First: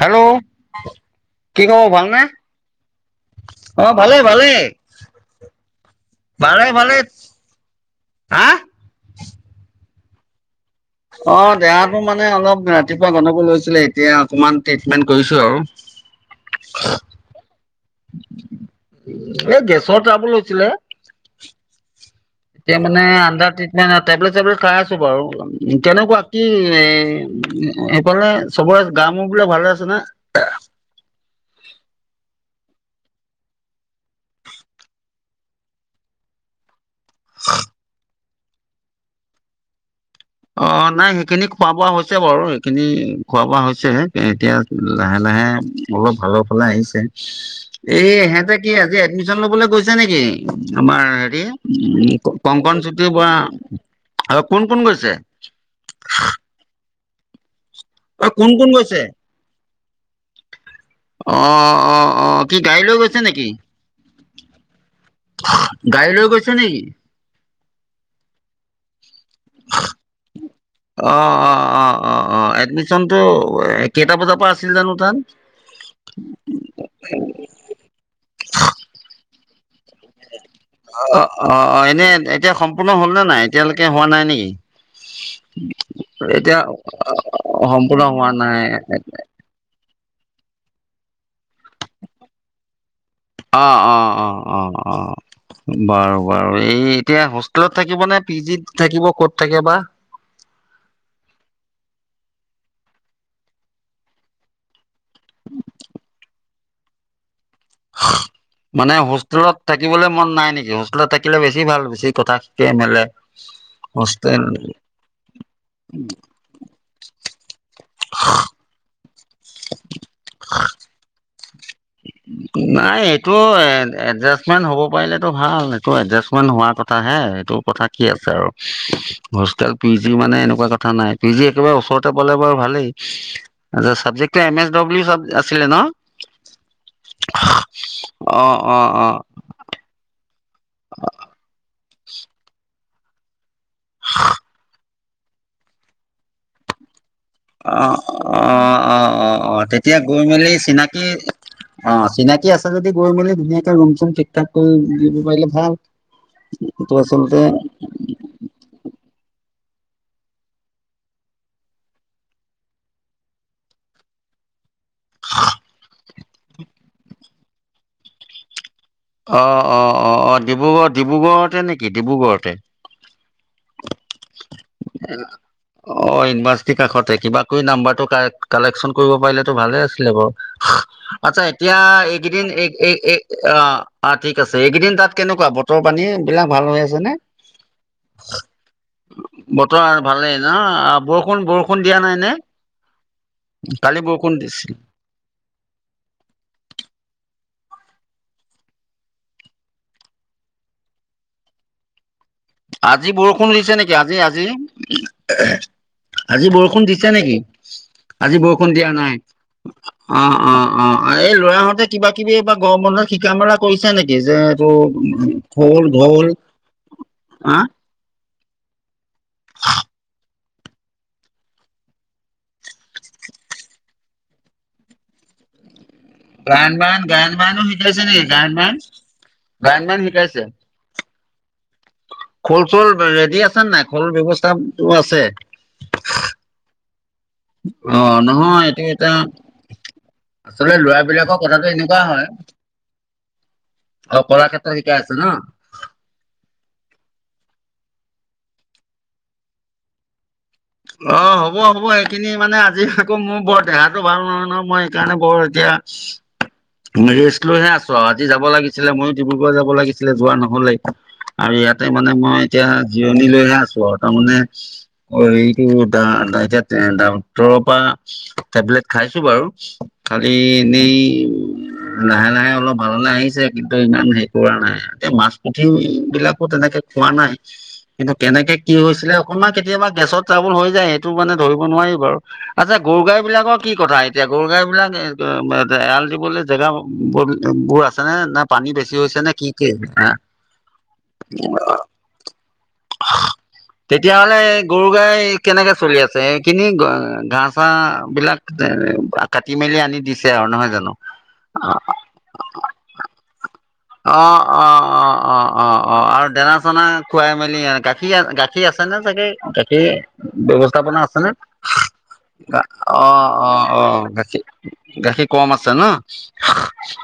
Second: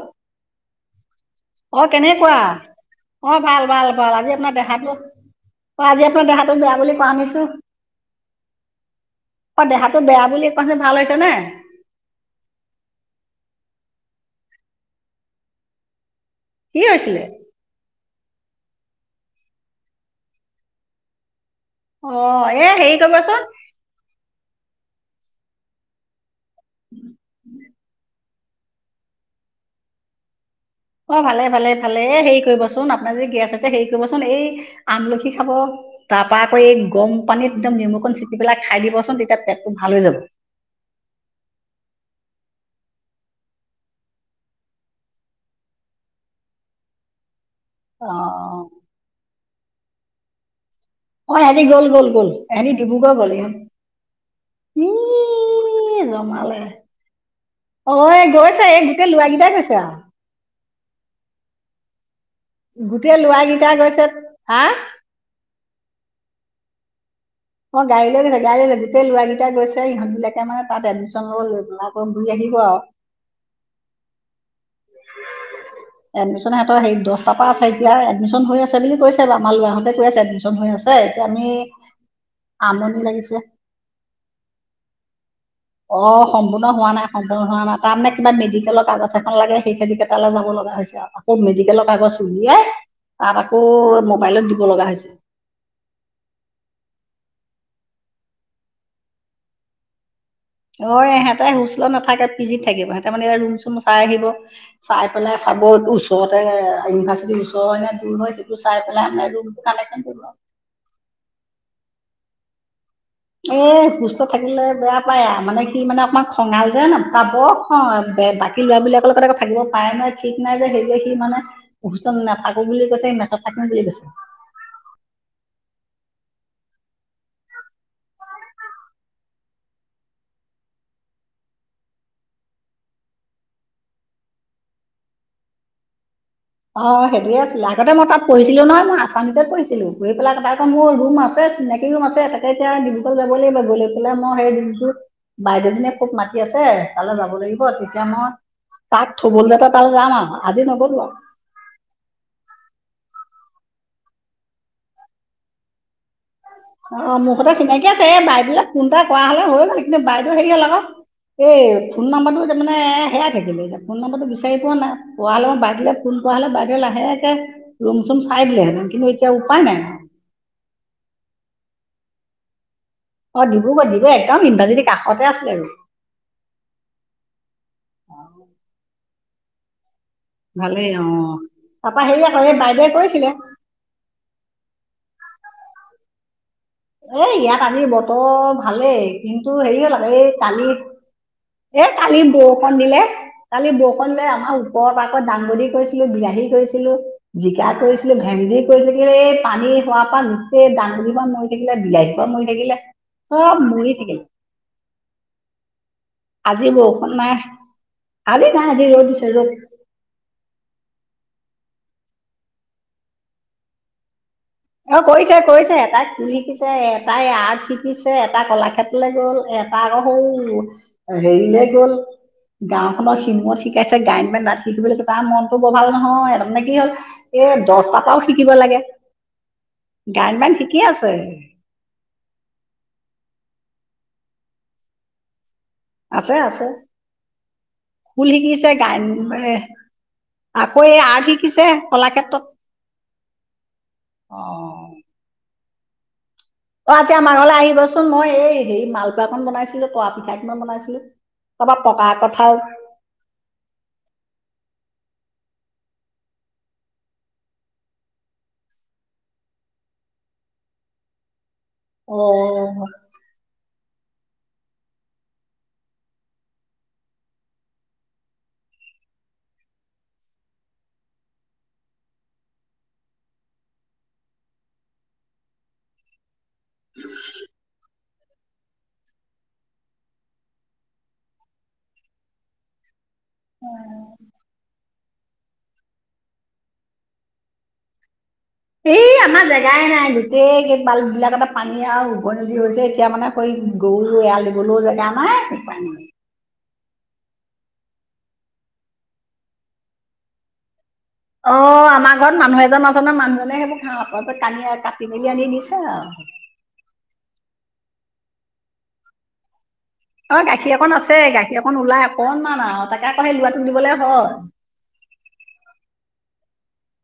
Hello! অঁ কেনেকুৱা অঁ ভাল ভাল অ' ভাল ভালেই আজি ভালেই আপোনাৰ দেহাটো অঁ আজি আপনাৰ দেহাটো ভালে বেয়া ভালে বুলি কোৱা শুনিছোঁ? হা অঁ দেহাটো বেয়া বুলি অঠনি ভাল হৈ অঁ দেহাটো মানে অলপ ৰাতিপুৱা গনদগুল হৈ চিলে এতিয়া অকমান ট্ৰিটমেণ্ট কৰিছো আৰু। কি হৈছিলে? এই গেছৰ ট্ৰাবুল হৈছিলে। অ এ এতিয়া হেৰি মানে কৰিবচোন আনদাৰ ট্ৰিত নাই নাই টেবলেট চেবলেট খাই আছো বাৰু কেনেকুৱা কি এ এইফালে চবৰে গা মোৰ বিলাক ভালে আছে না। অঁ ভালে ভালে ভালে এ হেৰি কৰিবচোন আপোনাৰ যে গেছ হৈছে হেৰি কৰিবচোন এই আমলখি খাব তাৰপা আকৌ এই গৰম পানীত একদম নিমুঅকন চিপি পেলাই খাই দিবচোন তেতিয়া পেটটো ভাল হৈ যাব। অঁ নাই সেইখিনি খোৱা বোৱা হৈছে বাৰু সেইখিনি খোৱা বোৱা হৈছে এতিয়া লাহে লাহে অলপ ভালৰ ফালে আহিছে। অ এইএহেতে কি আজি এডমিশ্যন লবলৈ গৈছে নেকি? আমাৰ অ হেৰি এহেঁতি গ'ল গ'ল গ'ল উমঁ এহেঁতি কংকন ডিব্ৰুগড় চুটিৰ গ'ল বৰা ইহঁত আৰু কোন কোন গৈছে? ই ই জমালে। অঁ অ এই কোন গৈছে কোন এই গোটেই লৰাৰাকেইটাই গৈছে আৰু অঁ অঁ অঁ কি গাড়ী লৈ গোটেই গৈছে নেকি? ল'ৰাকেইটা গৈছে হা গাড়ী লৈ গৈছে নেকি? অঁ গাঢ়ি লৈ গৈছে, গাঢ়ি লৈ গৈছে, গোটেই ল'ৰা কেইটাই এতিয়া গৈছে ইহত বিলাকে মানে তাত এডমিশন লব লৈ পেলাই ঘুৰি আহিব আও তো কেইটা বজাৰ পৰা আছিল জানো তাত তো হেৰি দহটাৰ পৰা আছে এতিয়া এডমিশ্যন হৈ আছে বুলি কৈছে আমাৰ লৰাহঁতে কৈ আছে এডমিশ্যন হৈ আছে এতিয়া অঁ আমি অঁ অঁ এনেই এতিয়া সম্পূৰ্ণ আমনি হ'ল নে লাগিছে নাই? এতিয়ালৈকে এতিয়া হোৱা নাই নেকি? অ এতিয়া সম্পূৰ্ণ হোৱা নাই সম্পূৰ্ণ হোৱা নাই সম্পূৰ্ণ তাৰমানে হোৱা কিবা নাই মেডিকেলৰ কাগজ এখন লাগে সেই খেতি তালে যাব লগা হৈছে আকৌ মেডিকেলৰ কাগজ উলিয়াই তাত আকৌ অ অ অ মোবাইলত অ দিব লগা অ হৈছে। বাৰু বাৰু এই এতিয়া হোষ্টেলত থাকিব নে পি জিত থাকিব ক'ত থাকে বা? অঁ ইহঁতে হোষ্টেলত নাথাকে পিজিত থাকিব। সিহঁতে মানে ৰুম চুম চাই আহিব। চাই পেলাই চাব এইটো ওচৰতে ইউনিভাৰ্চিটিৰ ওচ ওচৰ হয় নে দূৰ হয়েইটো চাই মানে পেলাই ৰুম হোষ্টেলত কালেকচন থাকিবলৈ মন কৰিব। নাই নেকি হোষ্টেলত থাকিলে বেছি ভাল বেছি কথা শিকে, মেলে। এ হোষ্টেলত হোষ্টেল থাকিলে বেয়া আও পায় মানে সি মানে অকণমান খঙাল যেন তাই বৰ অঁ বে বাকী লৰাবলাকৰ লগত আকৌ থাকিব পাৰে নোৱাৰে ঠিক নাই যে সেইটোয়ে সি মানে হোষ্টেলত নাথাকো বুলি কৈছে, মেচত থাকিম বুলি কৈছে। েট হ'ব পাৰিলেটো ভাল, এইটো এডজাষ্টমেণ্ট হোৱাৰ কথা হে এইটো কথা কি আছে আৰু। হোষ্টেল, পি জি মানে এনেকুৱা কথা নাই, পি জি একেবাৰে ওচৰতে পালে বাৰু ভালেই। আচ্ছা' চাবজক্ট এতিয়া এম এছ ড্লি আছিলে ন? অঁ অঁ' সেইটোৱেই আছিলে। আগতে মই তাত অ পৰহিচিলো অ নহয়, মই অ আছামিছত পঢ়ছিলো, পঢ়ি পেলাই আকৌ তাত মোৰ ৰুম আছে, চিনাকি ৰুম আছে তাকে এতিয়া ডিব্ৰুগড় যাব লাগিব। গৈ লৈ পেলাই মই সেই ৰুমটোত বাইদেউজনীয়ে খুব মাতি আছে। তালৈ যাব লাগিব। তেতিয়া মই তাক থবলৈ অহ'-অহ'-অহ'-অহ'-অহ' যাতে তালৈ তেতিয়া যাম গৈ আৰু মেলি আজি নগ'লো চিনাকি আৰু অঁ' চিনাকি আছে যদি গৈ মেলি ধুনীয়াকে ৰুম চুম ঠিক ঠাক কৰি দিব পাৰিলে ভাল। উম। অঁ' মোৰ সতে চিনাকি আছে, এ বাইদেউলে ফোন এটা কৰা হ'লে হৈ গ'ল কিন্তু বাইদেউ হেৰি হ'ল আকৌ- এই ফোন নাম্বৰটো যে তাৰ মানে হেৰাই থাকিলে। এতিয়া ফোন নাম্বাৰটো বিচাৰি পোৱা নাই। পোৱা হ'লে মই বাইদেউলে ফোন কৰা হ'লে বাইদেউৱে লাহেকে ৰুম-চুম চাই দিলে হেঁতেন কিন্তু এতিয়া উপায় নাই অহ'-অহ'-অহ'-অহ' ডিব্ৰুগড় ডিব্ৰুগড়তে নেকি ডিব্ৰুগড়তে? অঁ' ডিব্ৰুগড়, ডিব্ৰুগড় একদম ইউনিভাৰ্চিটি কাষতে আছিলে আৰু। অঁ ইউনিভাৰ্চিটিৰ কাষতে, কিবা কৰি নাম্বাৰটো কা-কালেকচন কৰিব পাৰিলেতো ভালে আছিলে বাৰু। ভালেই অ। আচ্ছা' এতিয়া তাৰপা হেৰি আকৌ এইকেইদিন এই বাইদেৱে এ কৈছিলে অহ'। অঁ ঠিক আছে, এইকেইদিন তাত কেনেকুৱা বতৰ পানী এই বিলাক ভাল হৈ আছে? নে? এই ইয়াত আজি বতৰ ভালেই কিন্তু বতৰ হেৰি হ'ল আকৌ ভালেই এই ন কালি বৰষুণ বৰষুণ এ দিয়া নাই কালি নে বৰষুণ দিলে, কালি বৰষুণ দিলে আমাৰ ওপৰত আকৌ দাংবদি কৰিছিলোঁ, বিলাহী কৰিছিলোঁ- জিকা কৰিছিলো, ভেন্দি কৰিছিলো। এই পানী হোৱাৰ পৰা গোটেই দাঙবদি মৰি থাকিলে, বিলাহী মৰি থাকিলে আজি বৰষুণ চব দিছে মৰি নেকি আজি থাকিলে আজি? আজি বৰষুণ দিছে নেকি, আজি বৰষুণ দিয়া নাই? অহ'-অহ'-অহ'-অহ' এই লৰাহঁতে কিবা কিবি এই বা গৰম বন্ধত শিকা মেলা কৰিছে নেকি যে- [unintelligible] এ তাই আ হা [unintelligible] পিছে এটা কলাক্ষেত্ৰলৈ গ'ল, এটা আকৌ হওঁ হেৰিলে গ'ল। গাঁওখনৰ সিমৰত শিকাইছে, গায়ন বায়ন তাত শিকিবলৈ- তাৰ মনটো ব ভাল নহয় তাৰমানে গায়ন কি হ'ল বায়ন, গায়ন বায়নো এই শিকাইছে দহটা নেকি? পৰাও গায়ন শিকিব বায়ন, লাগে। গায়ন বায়ন গায়ন-বায়ন শিকিয়ে আছে। খোল-চুল ৰেডি আছেনে নাই, খোল ব্যৱস্থাটো আছে? আছে আছে। অঁ খোল নহয়, শিকিছে এইটো গায়ন এটা এ, আচলতে আকৌ ল'ৰা এই আৰ্ট বিলাকৰ শিকিছে কথাটো এনেকুৱা হয় কলাক্ষেত্ৰত অ কলা ক্ষেত্ৰত [unintelligible] আছে ন'। অঁ' আজি আমাৰ ঘৰলৈ আহিবচোন মই এই হেৰি মালপোৱাখন বনাইছিলো তৰা পিঠা অঁ হ'ব হ'ব, সেইখিনি মানে আজি আকৌ মোৰ বৰ দেহাটো ভাল নহয় নহয়, মই সেইকাৰণে বৰ এতিয়া ৰেষ্ট লৈহে আছো আৰু আজি যাব লাগিছিলে মইয়ো ডিব্ৰুগড় যাব লাগিছিলে যোৱা নহ'লে। আৰু ইয়াতে মানে মই এতিয়া কঁঠাল জিৰণি লৈহে আছো আৰু তাৰমানে অ এতিয়া ডাক্টৰৰ পৰা টেবলেট খাইছো বাৰু, খালি এনেই লাহে লাহে অলপ ভাললে আহিছে কিন্তু, ইমান হেৰি কৰা নাই এতিয়া মাছ পুঠি বিলাকো তেনেকে খোৱা নাই কিন্তু কেনেকে কি হৈছিলে অকণমান কেতিয়াবা গেছত হৈ যায় সেইটো মানে ধৰিব নোৱাৰি বাৰু, আচ্ছা, গৰু গাই বিলাকৰ কি কথা অ এতিয়া গৰু গাই বিলাক এৰাল দিবলৈ জেগা বোৰ আছে নে নাই? এই আমাৰ জেগাই নাই গোটেই বাল্ব বিলাকতে পানী আৰু উভয় নদী হৈছে। এতিয়া মানে আক' গৰু তেতিয়াহ'লে এৰাল এই দিলেও গৰু জেগা গাই নাই। কেনেকে চলি আছে এইখিনি ঘাঁহ চাঁহবিলাক কাটি মেলি আনি দিছে আৰু নহয় জানো? অ' আমাৰ ঘৰত মানুহ এজন আছে ন মানুহজনে সেইবোৰ ঘাঁহ অ' কানি অ' কাটি অ' মেলি অ' আনি অ' দিছে অ' অ' আৰু দানা চানা খুৱাই মেলি গাখীৰ গাখীৰ আছে না চাগে গাখীৰ? অ' গাখীৰ অকণ ব্যৱস্থাপনা আছে নে? গাখীৰ অকণ ওলাই অকণমান অ' আৰু তাকে আকৌ অ' সেই ল'ৰাটোক দিবলৈ অ' হয়। গাখীৰ গাখীৰ কম আছে ন,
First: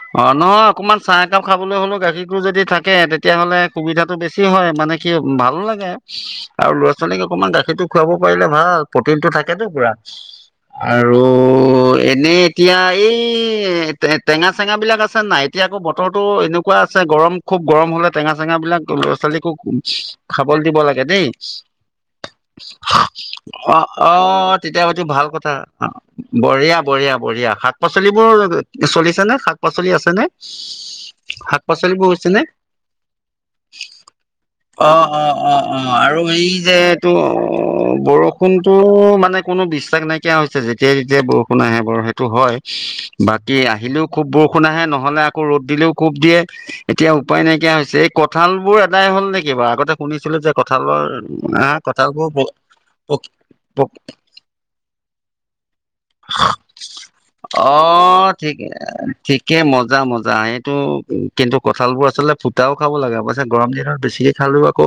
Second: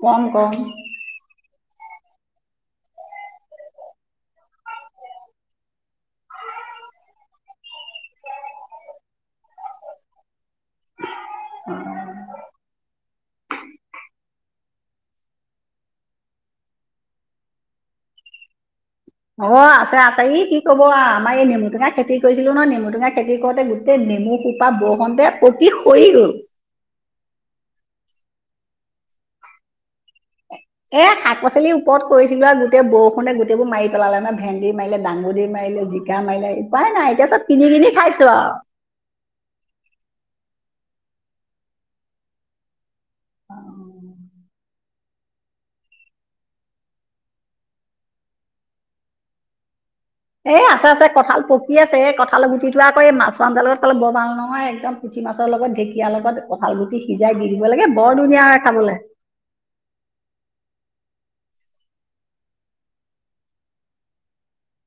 কম অ' কম। নহয় অকমান চাহ একাপ খাবলৈ হ'লেও গাখীৰো যদি থাকে তেতিয়াহ'লে সুবিধাটো বেছি হয় মানে কি ভালো লাগে। আৰু ল'ৰা ছোৱালীক অকমান গাখীৰটো খুৱাব পাৰিলে ভাল প্ৰটিনটো থাকেতো পুৰা। আৰু এনেই এতিয়া এই টেঙা চেঙা বিলাক আছে নাই? এতিয়া আকৌ ব তৰটো এনেকুৱা আছে গৰম খুব গৰম হ'লে টেঙা চেঙাবিলাক ল'ৰা ছোৱালীকো অ' আছে আছে ই কি খাবলৈ দিব ক'ব লাগে আৰু দেই। আমাৰ এই নেমু টেঙা খেতি কৰিছিলো নহয় নেমু টেঙা খেতি কৰোতে অ' গোটেই নেমু অ' সোপা তেতিয়া হয়তো বৰষুণতে ভাল কথা, পকি সৰি গ'ল। বঢ়িয়া। বঢ়িয়া বঢ়িয়া শাক পাচলিবোৰ চলিছে নে শাক পাচলি আছেনে? এ শাক পাচলিৰ পাচলিবোৰ ওপৰত হৈছে নে? কৰিছিলো আৰু গোটেই বৰষুণে গোটেই বোৰ মাৰি পেলালে নহয় ভেন্দি অ মাৰিলে অ দাংবডি অ অ মাৰিলে জিকা আৰু এই মাৰিলে যে উপায় নাই এইটো এতিয়া চব কিনি কিনি খাইছো বৰষুণটো তো মানে কোনো বিশ্বাস নাইকিয়া হৈছে, যেতিয়াই যেতিয়াই বৰষুণ আহে বৰু সেইটো হয়। বাকী আৰু আহিলেও খুব বৰষুণ আহে নহ'লে আকৌ ৰ'দ দিলেও খুব দিয়ে, এতিয়া উপায় নাইকিয়া হৈছে। এই কঁঠাল বোৰ এদাই হ'ল নেকি বাৰু? আগতে শুনিছিলোঁ যে এ আছে কঁঠালৰ আছে, কঁঠাল পকি আহ আছে এ কঁঠালবোৰ পক কঁঠাল গুটিটোৱ আকৌ এই মাছৰ আঞ্জাৰ লগত পক খাবলে বৰ ভাল নহয় একদম পুঠি মাছৰ লগত ঢেঁকীয়া লগত কঁঠাল গুটি সিজাই দি দিব লাগে বৰ ধুনীয়া হয় খাবলৈ। তাকে মজা মজা। জায়েতো কিন্তু কঁঠাল বোৰ আচলতে ফুটাও খাব লাগে অৱশ্যে গৰম দিনত বেছিকে খালো আকৌ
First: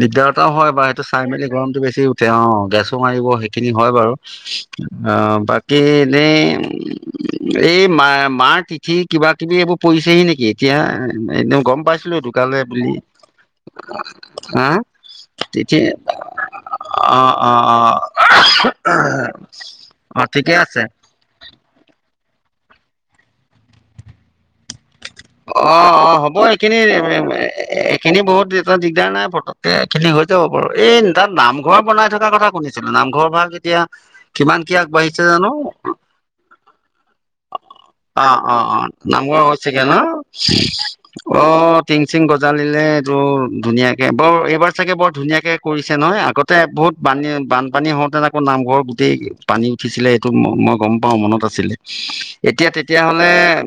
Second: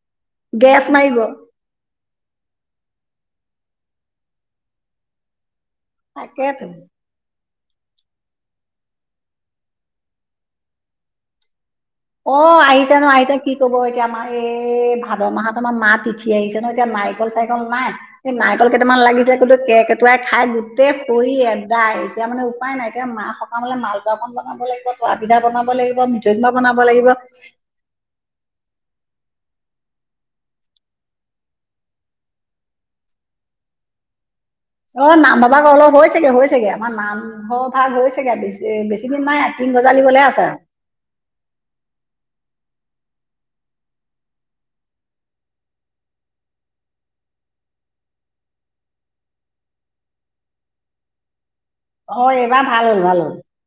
দিগদাৰ এটাও হয় বাও গেছ সেইটো মাৰিব চাই মেলি গৰমটো বেছি উঠে অঁ, গেছো মাৰিব সেইখিনি হয় বাৰু। অঁ বা কি এনেই তাকেতো এই মা মাৰ তিথি কিবা খিনি এইবোৰ পৰিছেহি নেকি এতিয়া গম পাইছো। অঁ আহিছে নহয় আহিছে কি ক'ব এতিয়া আমাৰ হা এই ভাদ মাহত আমাৰ তিথি মা তিথি আহিছে নহয় এতিয়া অ নাৰিকল অ চাৰিকল অ নাই, এই নাৰিকল কেইটামান লাগিছে কিন্তু কেকেটোৱাই অ খাই ঠিকে আছে গোটেই পৰি এদাই। এতিয়া মানে উপায় নাই এতিয়া মা সকামলে মালপোৱা অকণ বনাব লাগিব। বৰা পিঠা বনাব লাগিব মিঠৈ কেনে বনাব এ লাগিব এইখিনি বহুত দিগদাৰ নাই পতকে এইখিনি হৈ যাব বাৰু। এই তাত নামঘৰ বনাই থকা কথা শুনিছো। নামঘৰৰ ভাগ এতিয়া কিমান কি অ আগবাঢ়িছে জানো নামঘৰ ভাগ অলপ হৈ হৈছেগে হৈছেগে আমাৰ নামঘৰ ভাগ অ হৈছেগে অ বেছি দিন নাই। নামঘৰ হৈছেগে অ গজালিবলে আছে [unintelligible] অ টিং চিং গজালিলে এইটো ধুনীয়াকে বৰ এইবাৰ চাগে বৰ ধুনীয়াকে কৰিছে নহয় আগত বহুত পানী বানপানী হওঁতে আকৌ নামঘৰ গোটেই পানী উঠিছিলে সেইটো মই গম পাওঁ মনত আছিলে। অ এইবাৰ এতিয়া ভাল হ'ল ভাল হ'ল তেতিয়াহ'লে-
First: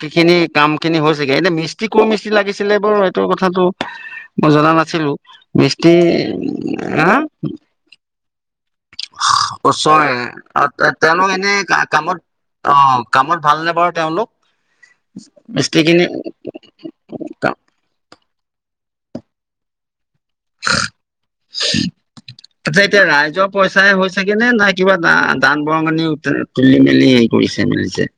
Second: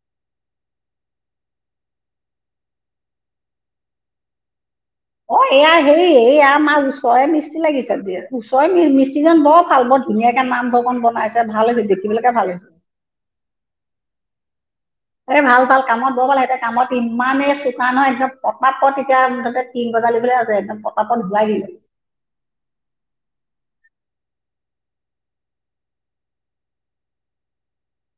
বাকীখিনি কাম খিনি হৈছেগে। এতিয়া মিস্ত্ৰীখিনি ক'ৰ মিস্ত্ৰী লাগিছিলে বাৰু এইটো কথাটো। মই জনা নাছিলো। অ এয়া মিস্ত্ৰী হাঁ? ক'ৰ মিস্ত্ৰী লাগিছে আজি? ওচৰে। অঁ তেওঁলোক বনাইছে এনেই ভাল হৈছে দেখিবলৈকে ভাল হৈছে কামত অঁহ। কামত ভালনে বাৰু তেওঁলোক? এ ভাল-ভাল, মিস্ত্ৰীখিনি কামত বৰ ভাল। এতিয়া কামত- ইমানে আচ্ছা চোকা নহয় একদম পতাপত এতিয়া মুঠতে টিং গজালিবলৈ আছে একদম পতাপত হোৱাই দিলে। [inaudible] তা'তে এতিয়া ৰাইজৰ পইচাই হৈ গে নে নাই কিবা দান বৰঙণি তুলি মেলি? কৰিছে মিলিছে।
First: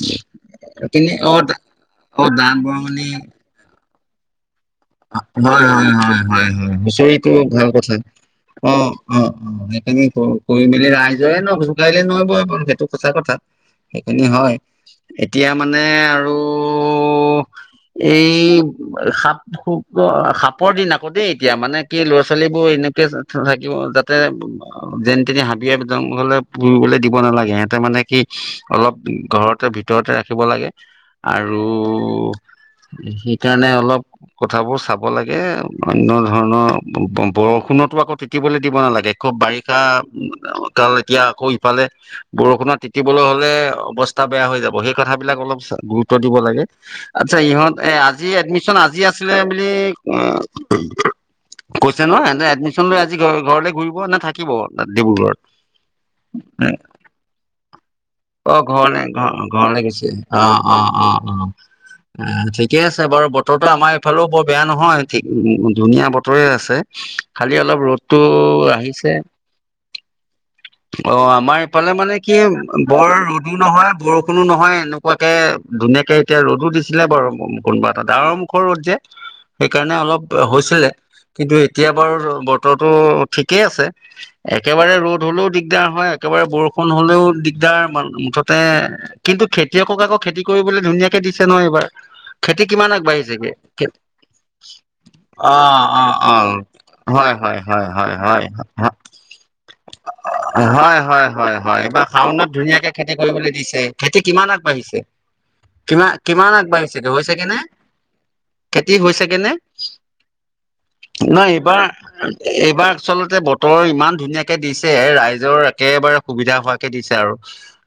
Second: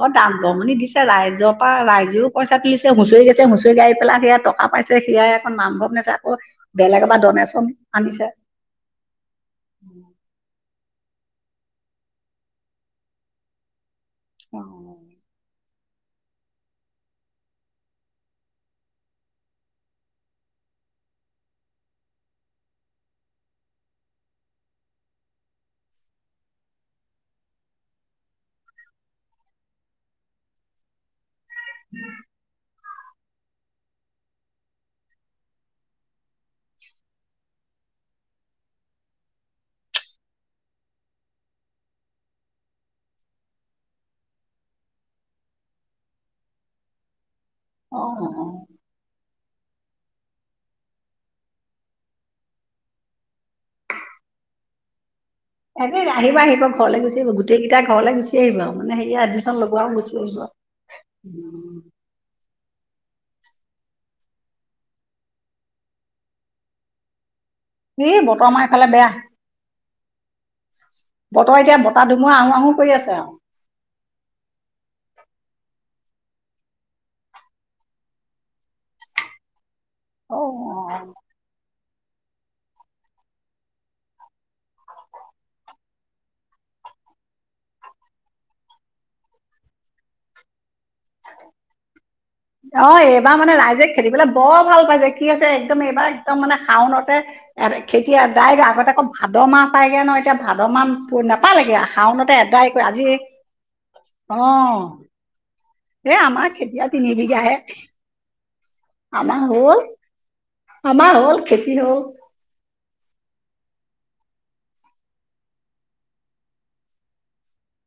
অহ ', দান বৰঙণি দিছে, ৰাইজৰ পৰা অ ৰাইজেও দান পইচা তুলিছে, বৰঙণি হুঁচৰি গাইছে। হুঁচৰি গাই পেলাই সেই টকা পাইছে। সেয়াই আকৌ হয় হয় নামঘৰ হয় বনাইছে, আকৌ হয় বেলেগৰ পৰা ডনেশ্যন আনিছে। অহ', - অহ',। অ সেইখিনি কৰি মেলি ৰাইজৰে নৈ জোকাৰিলে নৈ বই বাৰু সেইটো সঁচা কথা। সেইখিনি হয়। এতিয়া- মানে আৰু এই সাপ- সাপৰ দিন আকৌ দেই এতিয়া। মানে কি ল'ৰা-ছোৱালীবোৰ এনেকে থাকিব যাতে- যেনি-তেনি হাবিয়ে, জংঘলে ফুৰিবলে দিব নালাগে। সিহঁতে মানে কি অলপ ঘৰতে- ভিতৰতে ৰাখিব লাগে। আৰু সেইকাৰণে অলপ- কথাবোৰ চাব লাগে। অন্য ধৰণৰ বৰষুণতো আকৌ তিতিবলৈ দিব নালাগে। খুব বাৰিষাকাল। এতিয়া আকৌ ইফালে- বৰষুণত তিতিবলৈ হ'লে অৱস্থা বেয়া হৈ যাব সেই কথাবিলাক অলপ গুৰুত্ব দিব লাগে। আচ্ছা ইহঁত অ এ' আজি অ অ এডমিশন আজি আছিলে বুলি- গৈছে নহয়। সিহঁতি এডমিশ্যন লৈ আজি ঘৰলৈ ঘূৰিব নে থাকিব ডিব্ৰুগড়ত? তাকে আহিব-আহিব ঘৰলৈ গুচি আহিব, গোটেই কেইটা ঘৰলে গুচি অ আহিব আৰু মানে ঘৰলে হেয়া ঘৰ এডমিশ্যন ল'ব ঘৰলে গৈছে গুচি অ আহিব। অ অ অ [inaudible] ঠিকে আছে বাৰু। বতৰটো আমাৰ এই- ফালেও বৰ বেয়া নহয় ঠিক ধুনীয়া বতৰে আছে, খালি অলপ- ৰ'দটো এই বতৰ আমাৰ এইফালে বেয়া আহিছে। অ বতৰ আমাৰ এতিয়া ইফালে বতাহ মানে ধুমুহা কি আহো আহো কৰি আছে বৰ- আৰু ৰ'দো নহয়, বৰষুণো নহয়, এনেকুৱাকে ধুনীয়াকে এতিয়া ৰ'দো দিছিলে বাৰু কোনোবা এটা। আকৌ ৰ'দ যে- সেইকাৰণে অলপ অঁ হৈছিলে কিন্তু এতিয়া বাৰু বতৰটো ঠিকেই আছে। একেবাৰে ৰ'দ হলেও দিগদাৰ হয়, একেবাৰে বৰষুণ হলেও দিগদাৰ, মুঠতে কিন্তু খেতিয়কক আকৌ খেতি কৰিবলৈ ধুনীয়াকেই দিছে নহয় এইবাৰ। খেতি কিমান অঁ এইবাৰ আগবাঢ়িলেগে? মানে ৰাইজে খেতিবলৈ বৰ ভাল পাইছে কি হৈছে একদম এইবাৰ অঁহ-অঁহ', একদম - মানে অঁহ', - শাওনতে হয়-হয়, খেতি হয়-হয়। আদায় আগতে আকৌ ভাদ মাহ পায়গৈ ন এতিয়া ভাদ মাহ হয়-হয়, নাপালেগৈ হয়-হয়। এইবাৰ শাওনতে শাওনত আদায় কৰি ধুনীয়াকৈ আজি খেতি কৰিবলৈ দিছে। খেতি কিমান অঁ আগবাঢ়িছে, এই আমাৰ কিমান খেতি আৰু আগবাঢ়িছে তিনি হৈছে গে বিঘাহে নে? খেতি হৈছে গে আমাৰ নে? হ'ল আমাৰ হ'ল নাই খেতি এইবাৰ- হ'ল এইবাৰ আচলতে বতৰো ইমান ধুনীয়াকে দিছে ৰাইজৰ একেবাৰে সুবিধা হোৱাকে দিছে আৰু।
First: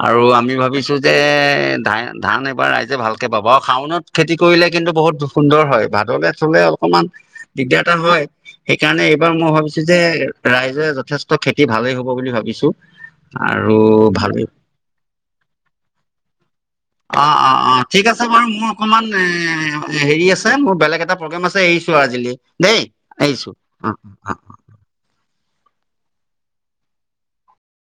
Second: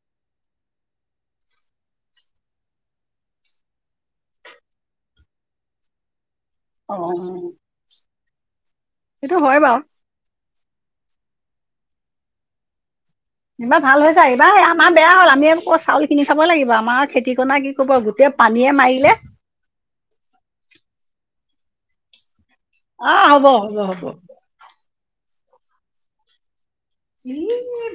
আৰু আমি ভাবিছো যে ধান-ধান এইবাৰ ৰাইজে ভালকে পাব আও শাওনত। খেতি কৰিলে কিন্তু বহুত সুন্দৰ হয়, ভাদলৈ মালৈ অকণমান অঁ দিগদাৰ এটা হয়। সেইকাৰণে এইবাৰ সেইটো মই হয় বাৰু ভাবিছো যে ৰাইজে যথেষ্ট খেতি ভালেই হব বুলি ভাবিছো। আৰু কিবা ভাল হৈছা ভালেই এইবাৰ আমাৰ বেয়া হ'ল আমি চাউল খিনি খাব লাগিব আমাৰ খেতি কনা কি কব আৰু। বৰ্তমান মোৰ অকমান এ হেৰি আছে মোৰ বেলেগ এটা প্ৰগ্ৰাম আছে এৰিছো আজি- দেই অঁ হ'ব আহিছো হ'ব হ'ব অ অ। [unintelligible]